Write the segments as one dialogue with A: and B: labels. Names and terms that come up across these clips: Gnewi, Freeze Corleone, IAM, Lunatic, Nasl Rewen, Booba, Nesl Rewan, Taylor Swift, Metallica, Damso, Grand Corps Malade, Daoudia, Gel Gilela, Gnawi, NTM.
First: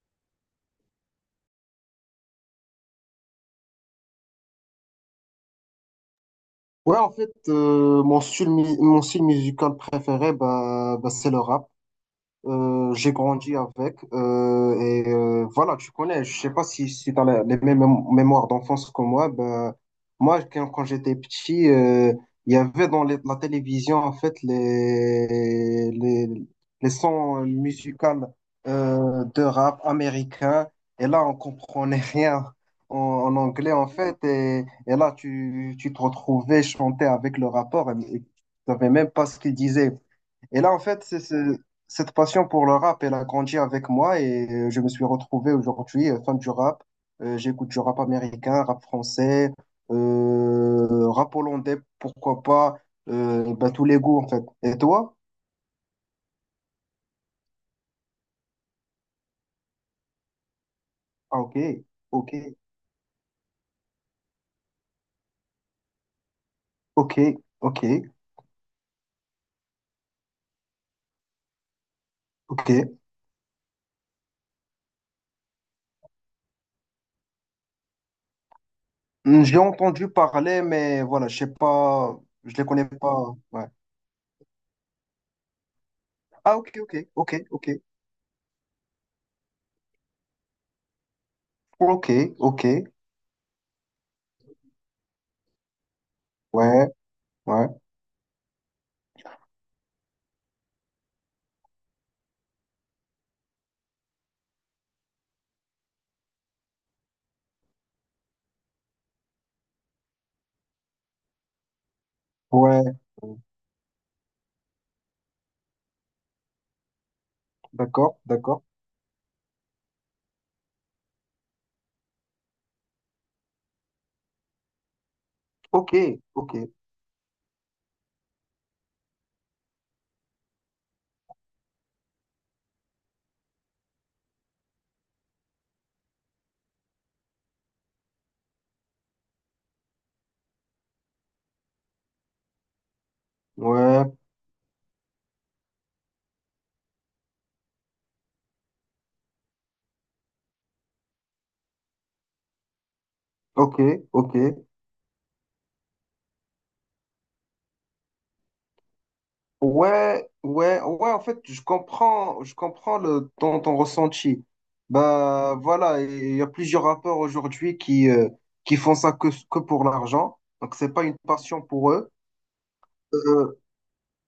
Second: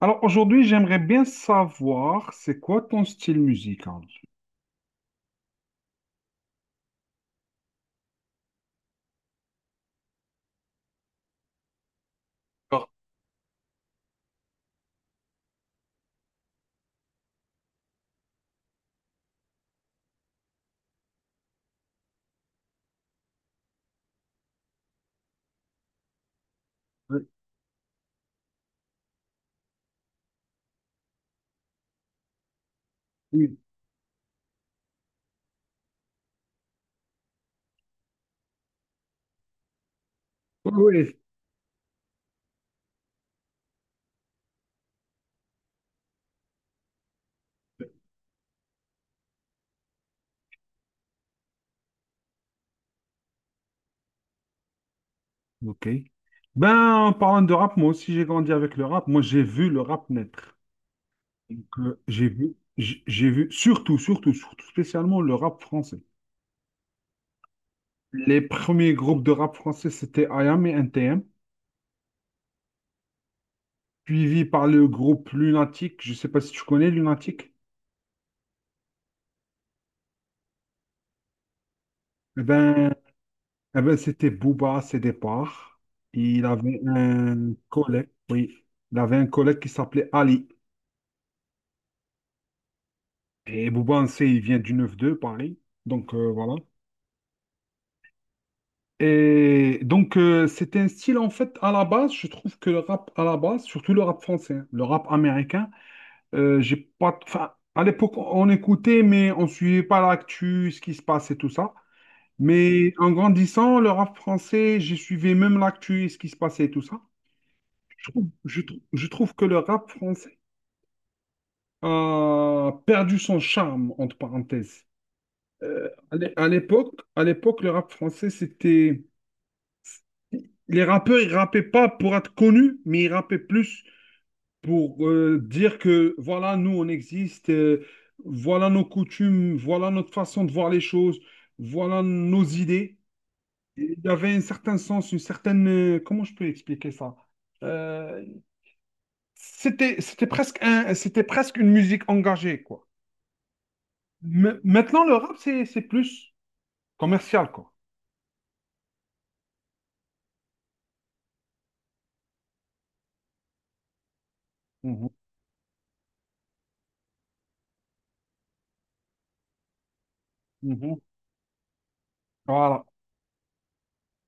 A: Alors aujourd'hui, j'aimerais bien savoir c'est quoi ton style musical.
B: Ouais, en fait, mon style musical préféré, bah, bah, c'est le rap. J'ai grandi avec et voilà, tu connais, je sais pas si tu as les mêmes mémoires d'enfance que moi. Ben, moi, quand j'étais petit, il y avait dans la télévision en fait les
A: Oui,
B: sons musicaux de rap américain et là, on comprenait rien en
A: oui,
B: anglais en fait. Et là, tu te retrouvais chanter avec le rapport et tu savais même pas ce qu'il disait. Et là, en fait,
A: oui.
B: cette passion pour le rap, elle a grandi avec moi et je me suis retrouvé aujourd'hui fan du rap. J'écoute du rap américain, rap français, rap hollandais, pourquoi pas, ben, tous les goûts en fait. Et toi?
A: Ok. Ben, en parlant de rap, moi aussi j'ai grandi avec le rap. Moi j'ai vu le rap naître.
B: Ah, ok,
A: Donc, j'ai
B: ok,
A: vu, j'ai vu surtout, surtout, surtout, spécialement le rap français.
B: ok, ok,
A: Les premiers groupes de rap français, c'était IAM et NTM,
B: ok.
A: suivi par le groupe Lunatic. Je sais pas si tu connais Lunatic.
B: Hmm, je l'ai entendu parler, mais voilà, je sais pas,
A: Eh
B: je les connais
A: ben,
B: pas. Ouais.
A: eh ben, c'était Booba à ses départs. Il
B: Ah, ok,
A: avait
B: ok, ok,
A: un
B: ok,
A: collègue, oui. Il avait un collègue qui s'appelait Ali.
B: ok, ok,
A: Et Booba, on sait, il vient du 9-2, Paris. Donc, voilà.
B: ouais, ouais,
A: Et donc, c'était un style, en fait, à la base, je trouve que le rap, à la base, surtout le rap français, hein, le rap américain, j'ai pas... Enfin, à l'époque, on écoutait, mais on suivait pas l'actu, ce qui se passe et tout ça. Mais
B: ouais,
A: en grandissant, le rap français, j'ai suivi même l'actu et ce qui se passait et tout ça. Je
B: d'accord,
A: trouve,
B: d'accord.
A: je trouve que le rap français a perdu son charme, entre parenthèses.
B: Ok,
A: À
B: ok,
A: l'époque, à l'époque, le rap français, c'était... Les rappeurs, ils rappaient pas pour être connus, mais ils rappaient plus pour dire que, voilà, nous, on existe, voilà nos coutumes, voilà notre façon de voir les choses, voilà nos idées. Il
B: ouais,
A: y avait un certain sens, une certaine... comment je peux expliquer ça? Euh, c'était presque un, c'était presque une musique engagée, quoi.
B: ok, ok.
A: Maintenant, le rap, c'est plus commercial, quoi.
B: Ouais, ouais, ouais, en fait, je comprends, ton ressenti.
A: Mhm,
B: Bah, voilà, il y a plusieurs rappeurs aujourd'hui qui font ça que pour l'argent. Donc, c'est
A: mhm.
B: pas une passion pour eux.
A: Voilà.
B: Euh,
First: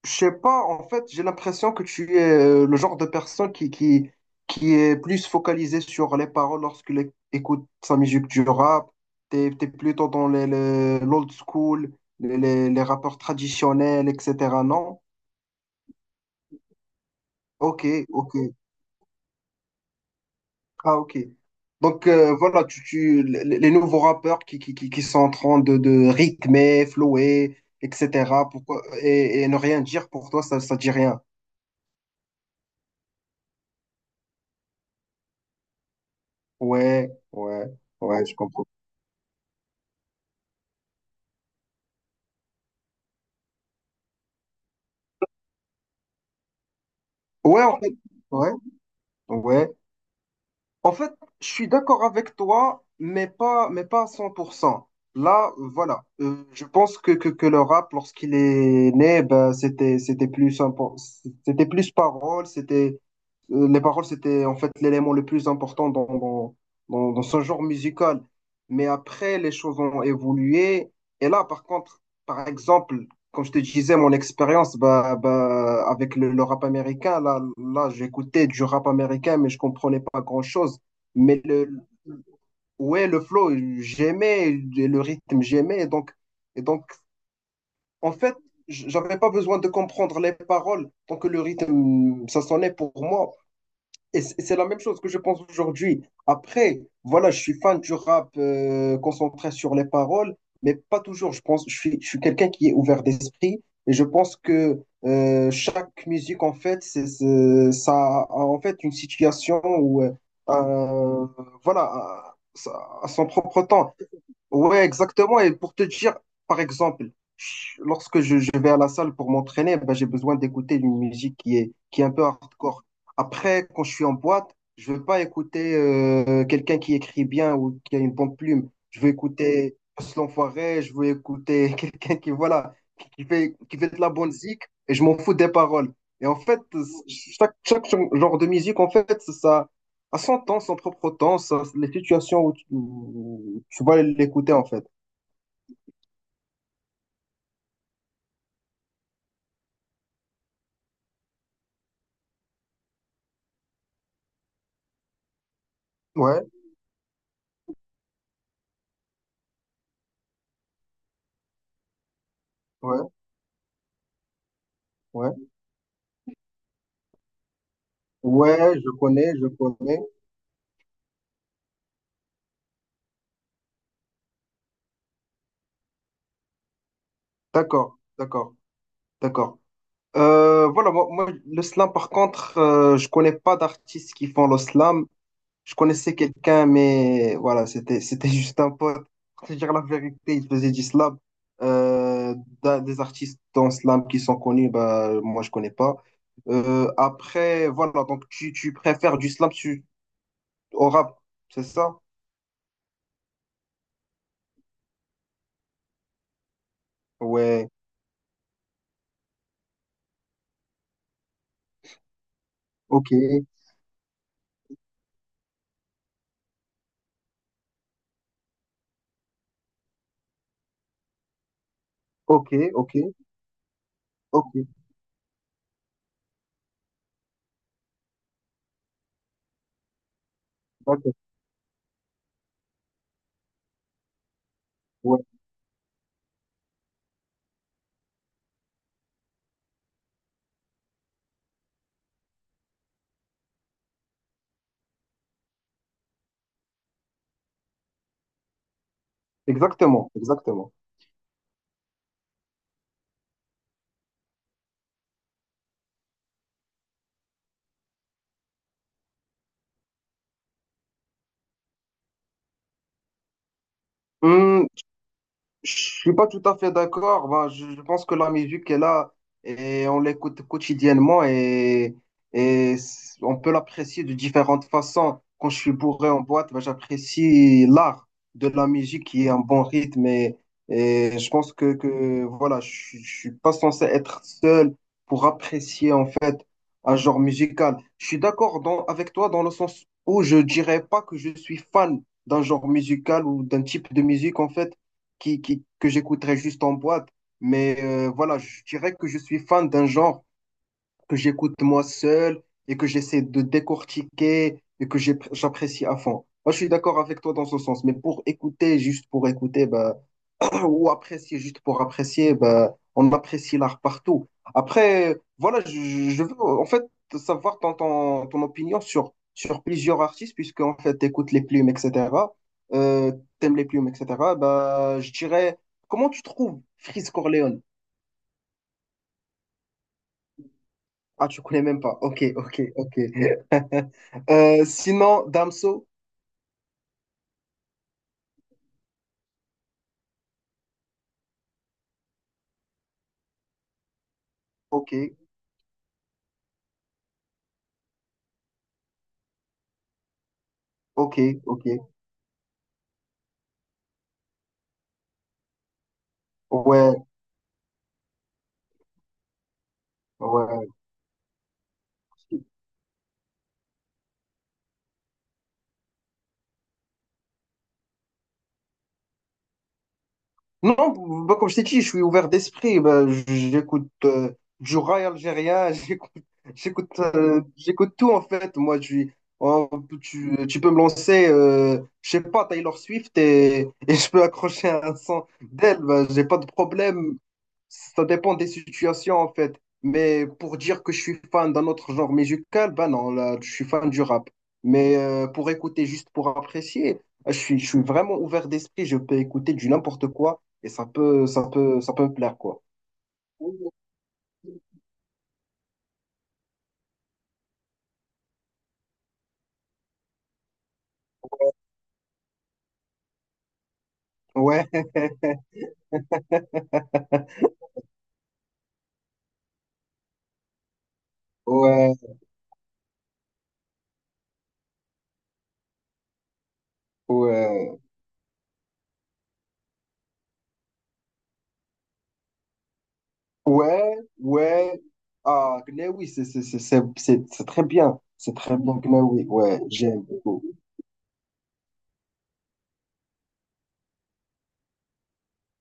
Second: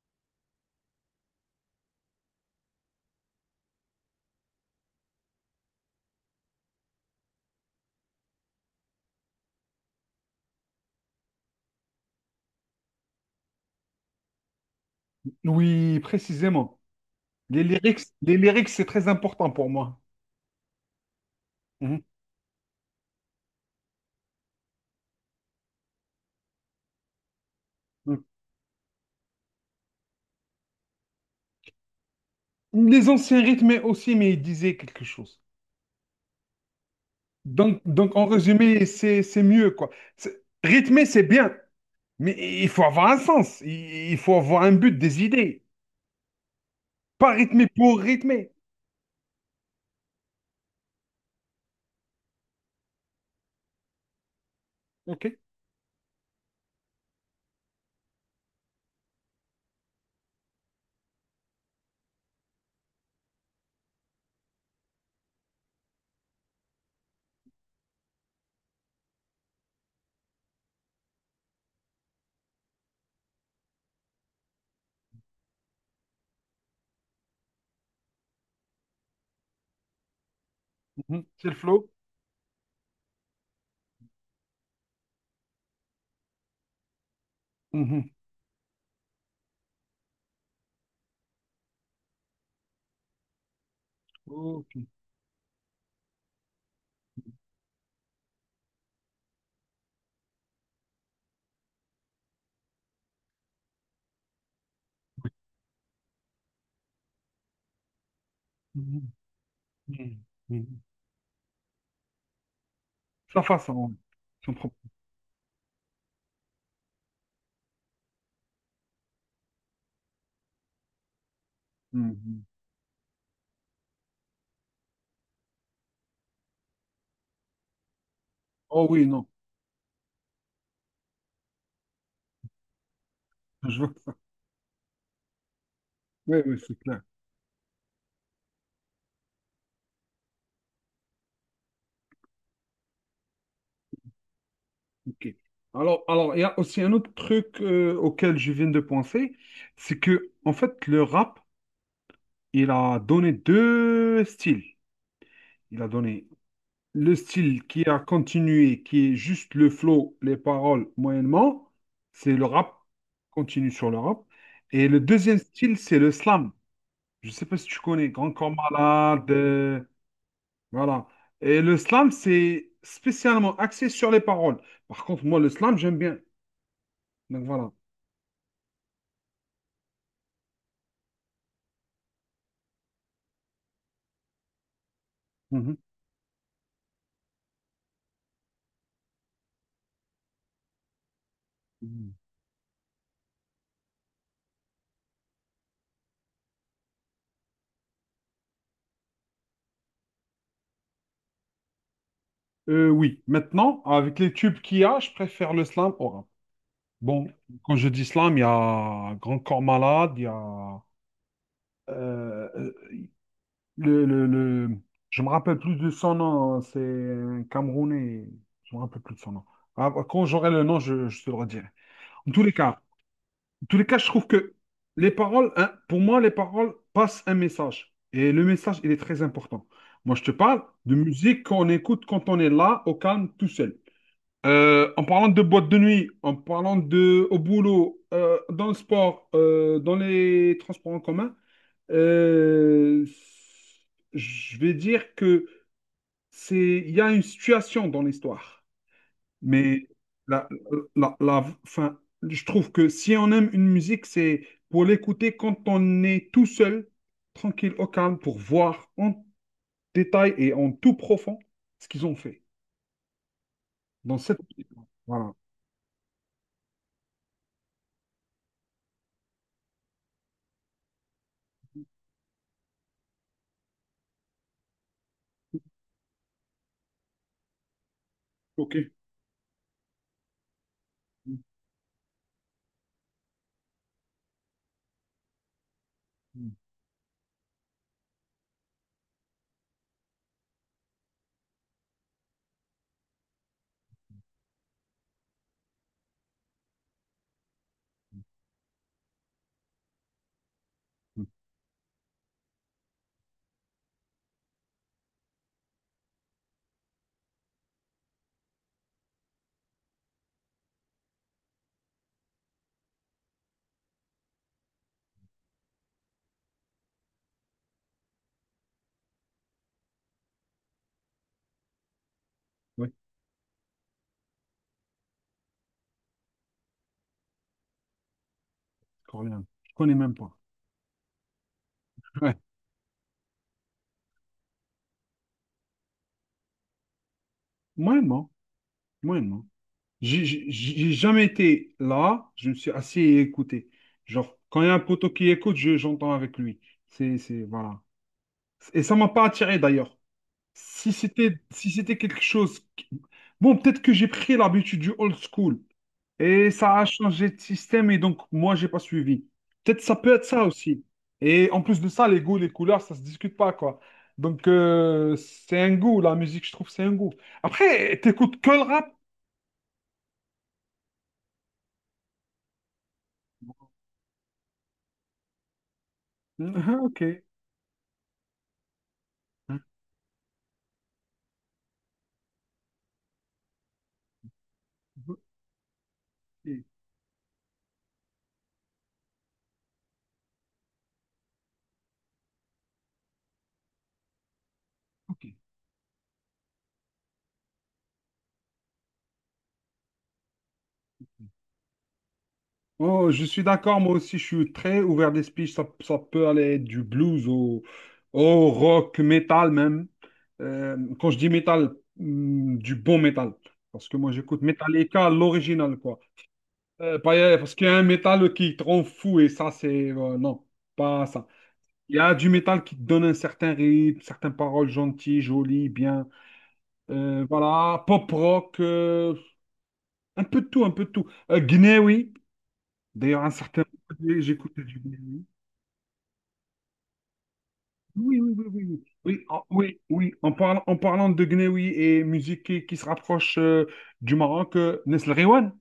B: Je sais pas, en fait, j'ai l'impression que tu es le genre de personne qui est plus focalisée sur les paroles lorsqu'il écoute sa musique du rap. T'es plutôt dans l'old school, les rappeurs traditionnels, etc. Non?
A: Oui, précisément.
B: Ok, ok.
A: Les lyrics, c'est très important pour moi.
B: Ah, ok.
A: Mhm,
B: Donc, voilà, les nouveaux rappeurs qui sont en train de rythmer, flower, etc. Pourquoi, et ne rien dire pour toi, ça dit rien.
A: mhm. Les anciens rythmes aussi, mais ils disaient quelque chose.
B: Ouais, ouais,
A: Donc en
B: ouais, je comprends.
A: résumé, c'est mieux, quoi. C'est- Rythmer, c'est bien, mais il faut avoir un sens. Il faut avoir un but, des idées. Pas
B: Ouais,
A: rythmer
B: en fait,
A: pour
B: ouais,
A: rythmer.
B: ouais. En fait, je suis d'accord avec toi, mais pas à 100%.
A: OK?
B: Là, voilà. Je pense que le rap, lorsqu'il est né, ben, c'était plus, c'était plus parole, les paroles, c'était en fait l'élément le plus important dans ce genre musical. Mais après, les choses ont évolué. Et là, par contre, par exemple, comme je te disais, mon expérience bah, bah, avec le rap américain, là j'écoutais du rap américain, mais je comprenais pas grand-chose.
A: Mhm,
B: Mais
A: c'est le
B: le,
A: flow.
B: ouais, le flow, j'aimais, le rythme, j'aimais. Et donc,
A: Mhm.
B: en fait, j'avais pas besoin de comprendre les paroles tant que le rythme, ça sonnait pour moi. Et c'est la même
A: OK.
B: chose que je pense aujourd'hui. Après, voilà, je suis fan du rap concentré sur les paroles, mais pas toujours. Je pense, je suis quelqu'un qui est ouvert d'esprit et je pense que chaque musique, en fait, ça a en fait une
A: Mhm,
B: situation ou
A: mhm, mhm.
B: un- voilà, à son
A: Sa
B: propre
A: façon,
B: temps.
A: oui. Son propre.
B: Ouais, exactement. Et pour te dire, par exemple, lorsque je vais à la salle pour m'entraîner, ben, j'ai besoin d'écouter une musique qui est un peu
A: Mhm.
B: hardcore. Après, quand je suis en boîte, je veux pas écouter quelqu'un qui écrit bien ou qui a une bonne plume.
A: Oh
B: Je
A: oui,
B: veux
A: non,
B: écouter Post l'Enfoiré, je veux écouter quelqu'un qui, voilà, qui
A: je
B: fait de la
A: vois.
B: bonne zik et je m'en fous des paroles. Et en
A: Oui, oui,
B: fait,
A: c'est clair.
B: chaque genre de musique, en fait, ça, à son temps, son propre temps, les situations où tu vas l'écouter en fait.
A: Ok. Alors, il y a aussi un autre truc auquel je viens de penser, c'est que, en fait, le rap, il a donné deux styles. Il a donné
B: Ouais,
A: le style qui a continué, qui est juste le flow, les paroles, moyennement. C'est le rap,
B: ouais,
A: continue sur le rap. Et le deuxième
B: ouais.
A: style, c'est le slam. Je ne sais pas si tu connais Grand Corps
B: Ouais, je
A: Malade.
B: connais, je connais.
A: Voilà. Et le slam, c'est spécialement axé sur les paroles. Par contre, moi, le slam, j'aime bien. Donc voilà.
B: D'accord, d'accord, d'accord. Voilà, moi, le slam, par contre, je connais pas d'artistes qui font le slam. Je
A: Mhm.
B: connaissais quelqu'un, mais voilà, c'était juste un pote. Pour te dire la vérité, il faisait du slam.
A: Mhm.
B: Euh, d'un- des artistes dans slam qui sont connus, bah, moi, je connais pas. Après, voilà, donc tu préfères du slam, au rap, c'est ça?
A: Oui, maintenant, avec les tubes qu'il y a, je préfère le slam au rap. Bon,
B: Ouais,
A: quand je dis slam, il y a Grand Corps Malade, il y a euh, euh,
B: ok,
A: le, le, le- Je me rappelle plus de son nom, hein, c'est un Camerounais. Je me rappelle plus de son nom. Ah, quand j'aurai le nom, je te le redirai. En tous
B: ok,
A: les cas,
B: ok,
A: en tous les cas, je trouve
B: ok,
A: que les paroles, hein, pour moi, les paroles passent un message. Et le message, il est très important. Moi, je te parle de
B: d'accord.
A: musique qu'on écoute quand on est là, au calme, tout seul. En
B: Ouais,
A: parlant de boîte de nuit, en parlant de au boulot, dans le sport, dans les transports en commun, euh, je vais dire que c'est, il y a une situation dans l'histoire. Mais
B: exactement,
A: la,
B: exactement.
A: la, enfin, je trouve que si on aime une musique, c'est pour l'écouter quand on est tout seul, tranquille, au calme, pour voir en détail et en tout profond ce qu'ils ont fait dans cette
B: Hmm,
A: musique-là. Voilà.
B: Je suis pas tout à fait d'accord. Ben, je pense que la musique est là et on l'écoute quotidiennement on peut l'apprécier de différentes façons. Quand je suis bourré en boîte, ben, j'apprécie l'art de la
A: OK.
B: musique qui est un bon rythme et je pense que voilà, je suis pas censé être seul pour apprécier en fait
A: Mm.
B: un genre musical. Je suis d'accord avec toi dans le sens où je dirais pas que je suis fan d'un genre musical ou d'un type de musique en fait que j'écouterais juste en boîte. Mais voilà, je dirais que je suis fan d'un genre que j'écoute moi seul et que j'essaie de décortiquer et j'apprécie à fond. Moi, je suis d'accord avec toi dans ce sens, mais pour écouter, juste pour écouter, bah, ou apprécier juste pour apprécier, ben, on apprécie l'art partout. Après, voilà, je veux en fait savoir ton opinion sur plusieurs artistes, puisque en fait, t'écoutes les plumes, etc.
A: Oui,
B: Euh, T'aimes les plumes, etc. Ben, je dirais, comment tu trouves Freeze Corleone?
A: coréen. Je connais même pas.
B: Ah, tu connais même pas. Ok,
A: Ouais.
B: ok, ok. Sinon, Damso,
A: Moyennement, moyennement. J'ai jamais été là, je me suis assis et écouté. Genre, quand il y a un
B: ok,
A: poteau qui écoute, j'entends avec lui. C'est, voilà. Et ça m'a pas attiré d'ailleurs. Si
B: ok,
A: c'était
B: ok.
A: si c'était quelque chose. Qui- Bon, peut-être que j'ai pris l'habitude du old school et ça a
B: Ouais,
A: changé de système et donc moi, j'ai pas suivi. Peut-être ça peut être ça
B: ouais.
A: aussi. Et en plus de ça, les goûts, les couleurs, ça se discute pas, quoi. Donc, c'est un goût, la musique, je trouve, c'est un goût. Après, t'écoutes que le rap?
B: Non, bah, comme je t'ai dit, je suis ouvert d'esprit. Bah, j'écoute du rail algérien, j'écoute,
A: Mhm, ok.
B: j'écoute tout en fait. Moi, je suis- en- tu peux me lancer, je sais pas, Taylor Swift et je peux accrocher un son d'elle. Bah, j'ai pas de
A: Ok.
B: problème. Ça dépend des situations en fait. Mais pour dire que je suis fan d'un autre genre musical, bah non, là, je suis fan du rap. Mais
A: Ok.
B: pour écouter, juste pour apprécier, je suis vraiment ouvert d'esprit. Je peux écouter du n'importe quoi et ça peut plaire, quoi.
A: Oh, je suis d'accord, moi aussi, je suis très ouvert d'esprit. Ça peut aller du blues au, au rock, métal même. Quand je dis métal, hmm, du bon métal. Parce que moi, j'écoute
B: Ouais,
A: Metallica, l'original, quoi. Parce qu'il y a un métal qui te rend fou et ça, c'est... non, pas ça.
B: ouais,
A: Il y a du métal qui te donne un certain rythme, certaines paroles gentilles, jolies, bien.
B: ouais,
A: Voilà, pop rock, un peu de tout, un peu de tout. Gnewi, d'ailleurs, un certain...
B: ouais,
A: J'écoute du
B: ouais.
A: Gnewi.
B: Ah, Gnawi, c'est très bien.
A: Oui, oui,
B: C'est
A: oui,
B: très
A: oui,
B: bien, Gnawi. Ouais,
A: oui,
B: j'aime
A: oui.
B: beaucoup.
A: En parlant de Gnewi et musique qui se rapproche du Maroc, Nesl Rewan.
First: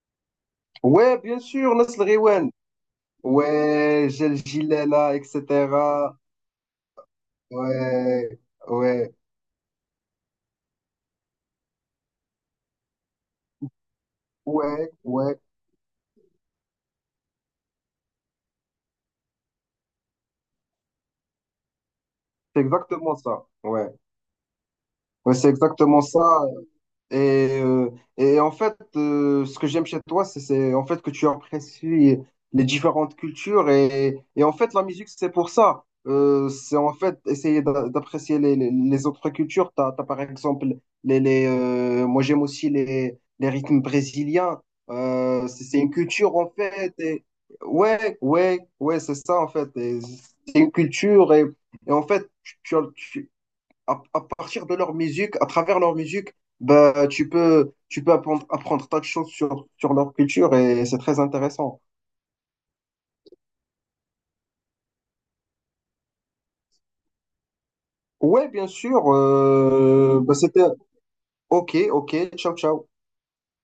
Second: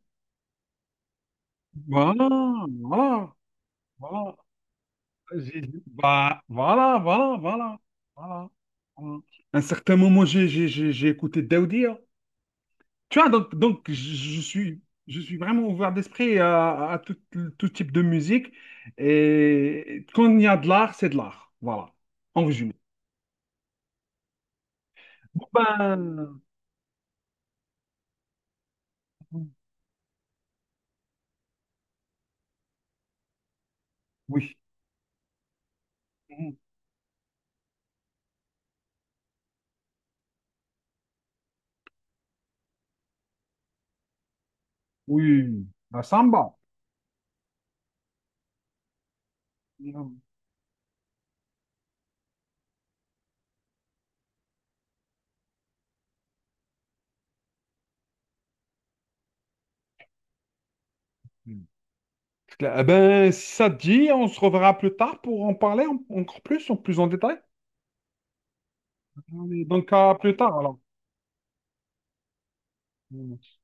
B: Ouais, bien sûr, Nasl
A: Voilà,
B: Rewen.
A: voilà,
B: Ouais,
A: voilà.
B: Gel Gilela,
A: J'ai-
B: etc.
A: bah, voilà, voilà, voilà,
B: Ouais,
A: voilà.
B: ouais,
A: Voilà. À un certain moment, j'ai écouté Daoudia. Tu vois, donc je suis,
B: ouais,
A: je suis
B: ouais.
A: vraiment ouvert d'esprit à tout, tout type de musique. Et quand il y a de l'art, c'est de l'art. Voilà, en
B: C'est
A: résumé.
B: exactement ça. Ouais, ouais,
A: Bon,
B: c'est exactement ça.
A: ben,
B: Et, euh, et en fait, ce que j'aime chez toi, c'est en fait que tu apprécies les différentes cultures. Et en
A: oui.
B: fait, la musique, c'est pour ça. C'est en fait essayer d'apprécier les autres cultures. T'as par exemple, moi j'aime aussi les rythmes brésiliens. Euh, c'est
A: Oui,
B: c'est une
A: la
B: culture en
A: samba.
B: fait. Et, ouais, ouais, ouais, c'est ça en fait. Et
A: Mm.
B: C'est une culture. Et en fait, à partir de leur musique, à travers leur musique, bah, tu peux apprendre, tas de choses sur leur culture et c'est très intéressant.
A: Eh ben, si ça te dit, on se reverra plus tard pour en parler encore plus, en plus en détail.
B: Ouais, bien sûr,
A: Allez, donc, à
B: bah,
A: plus tard
B: c'était
A: alors.
B: OK, OK, ciao, ciao.
A: Mm.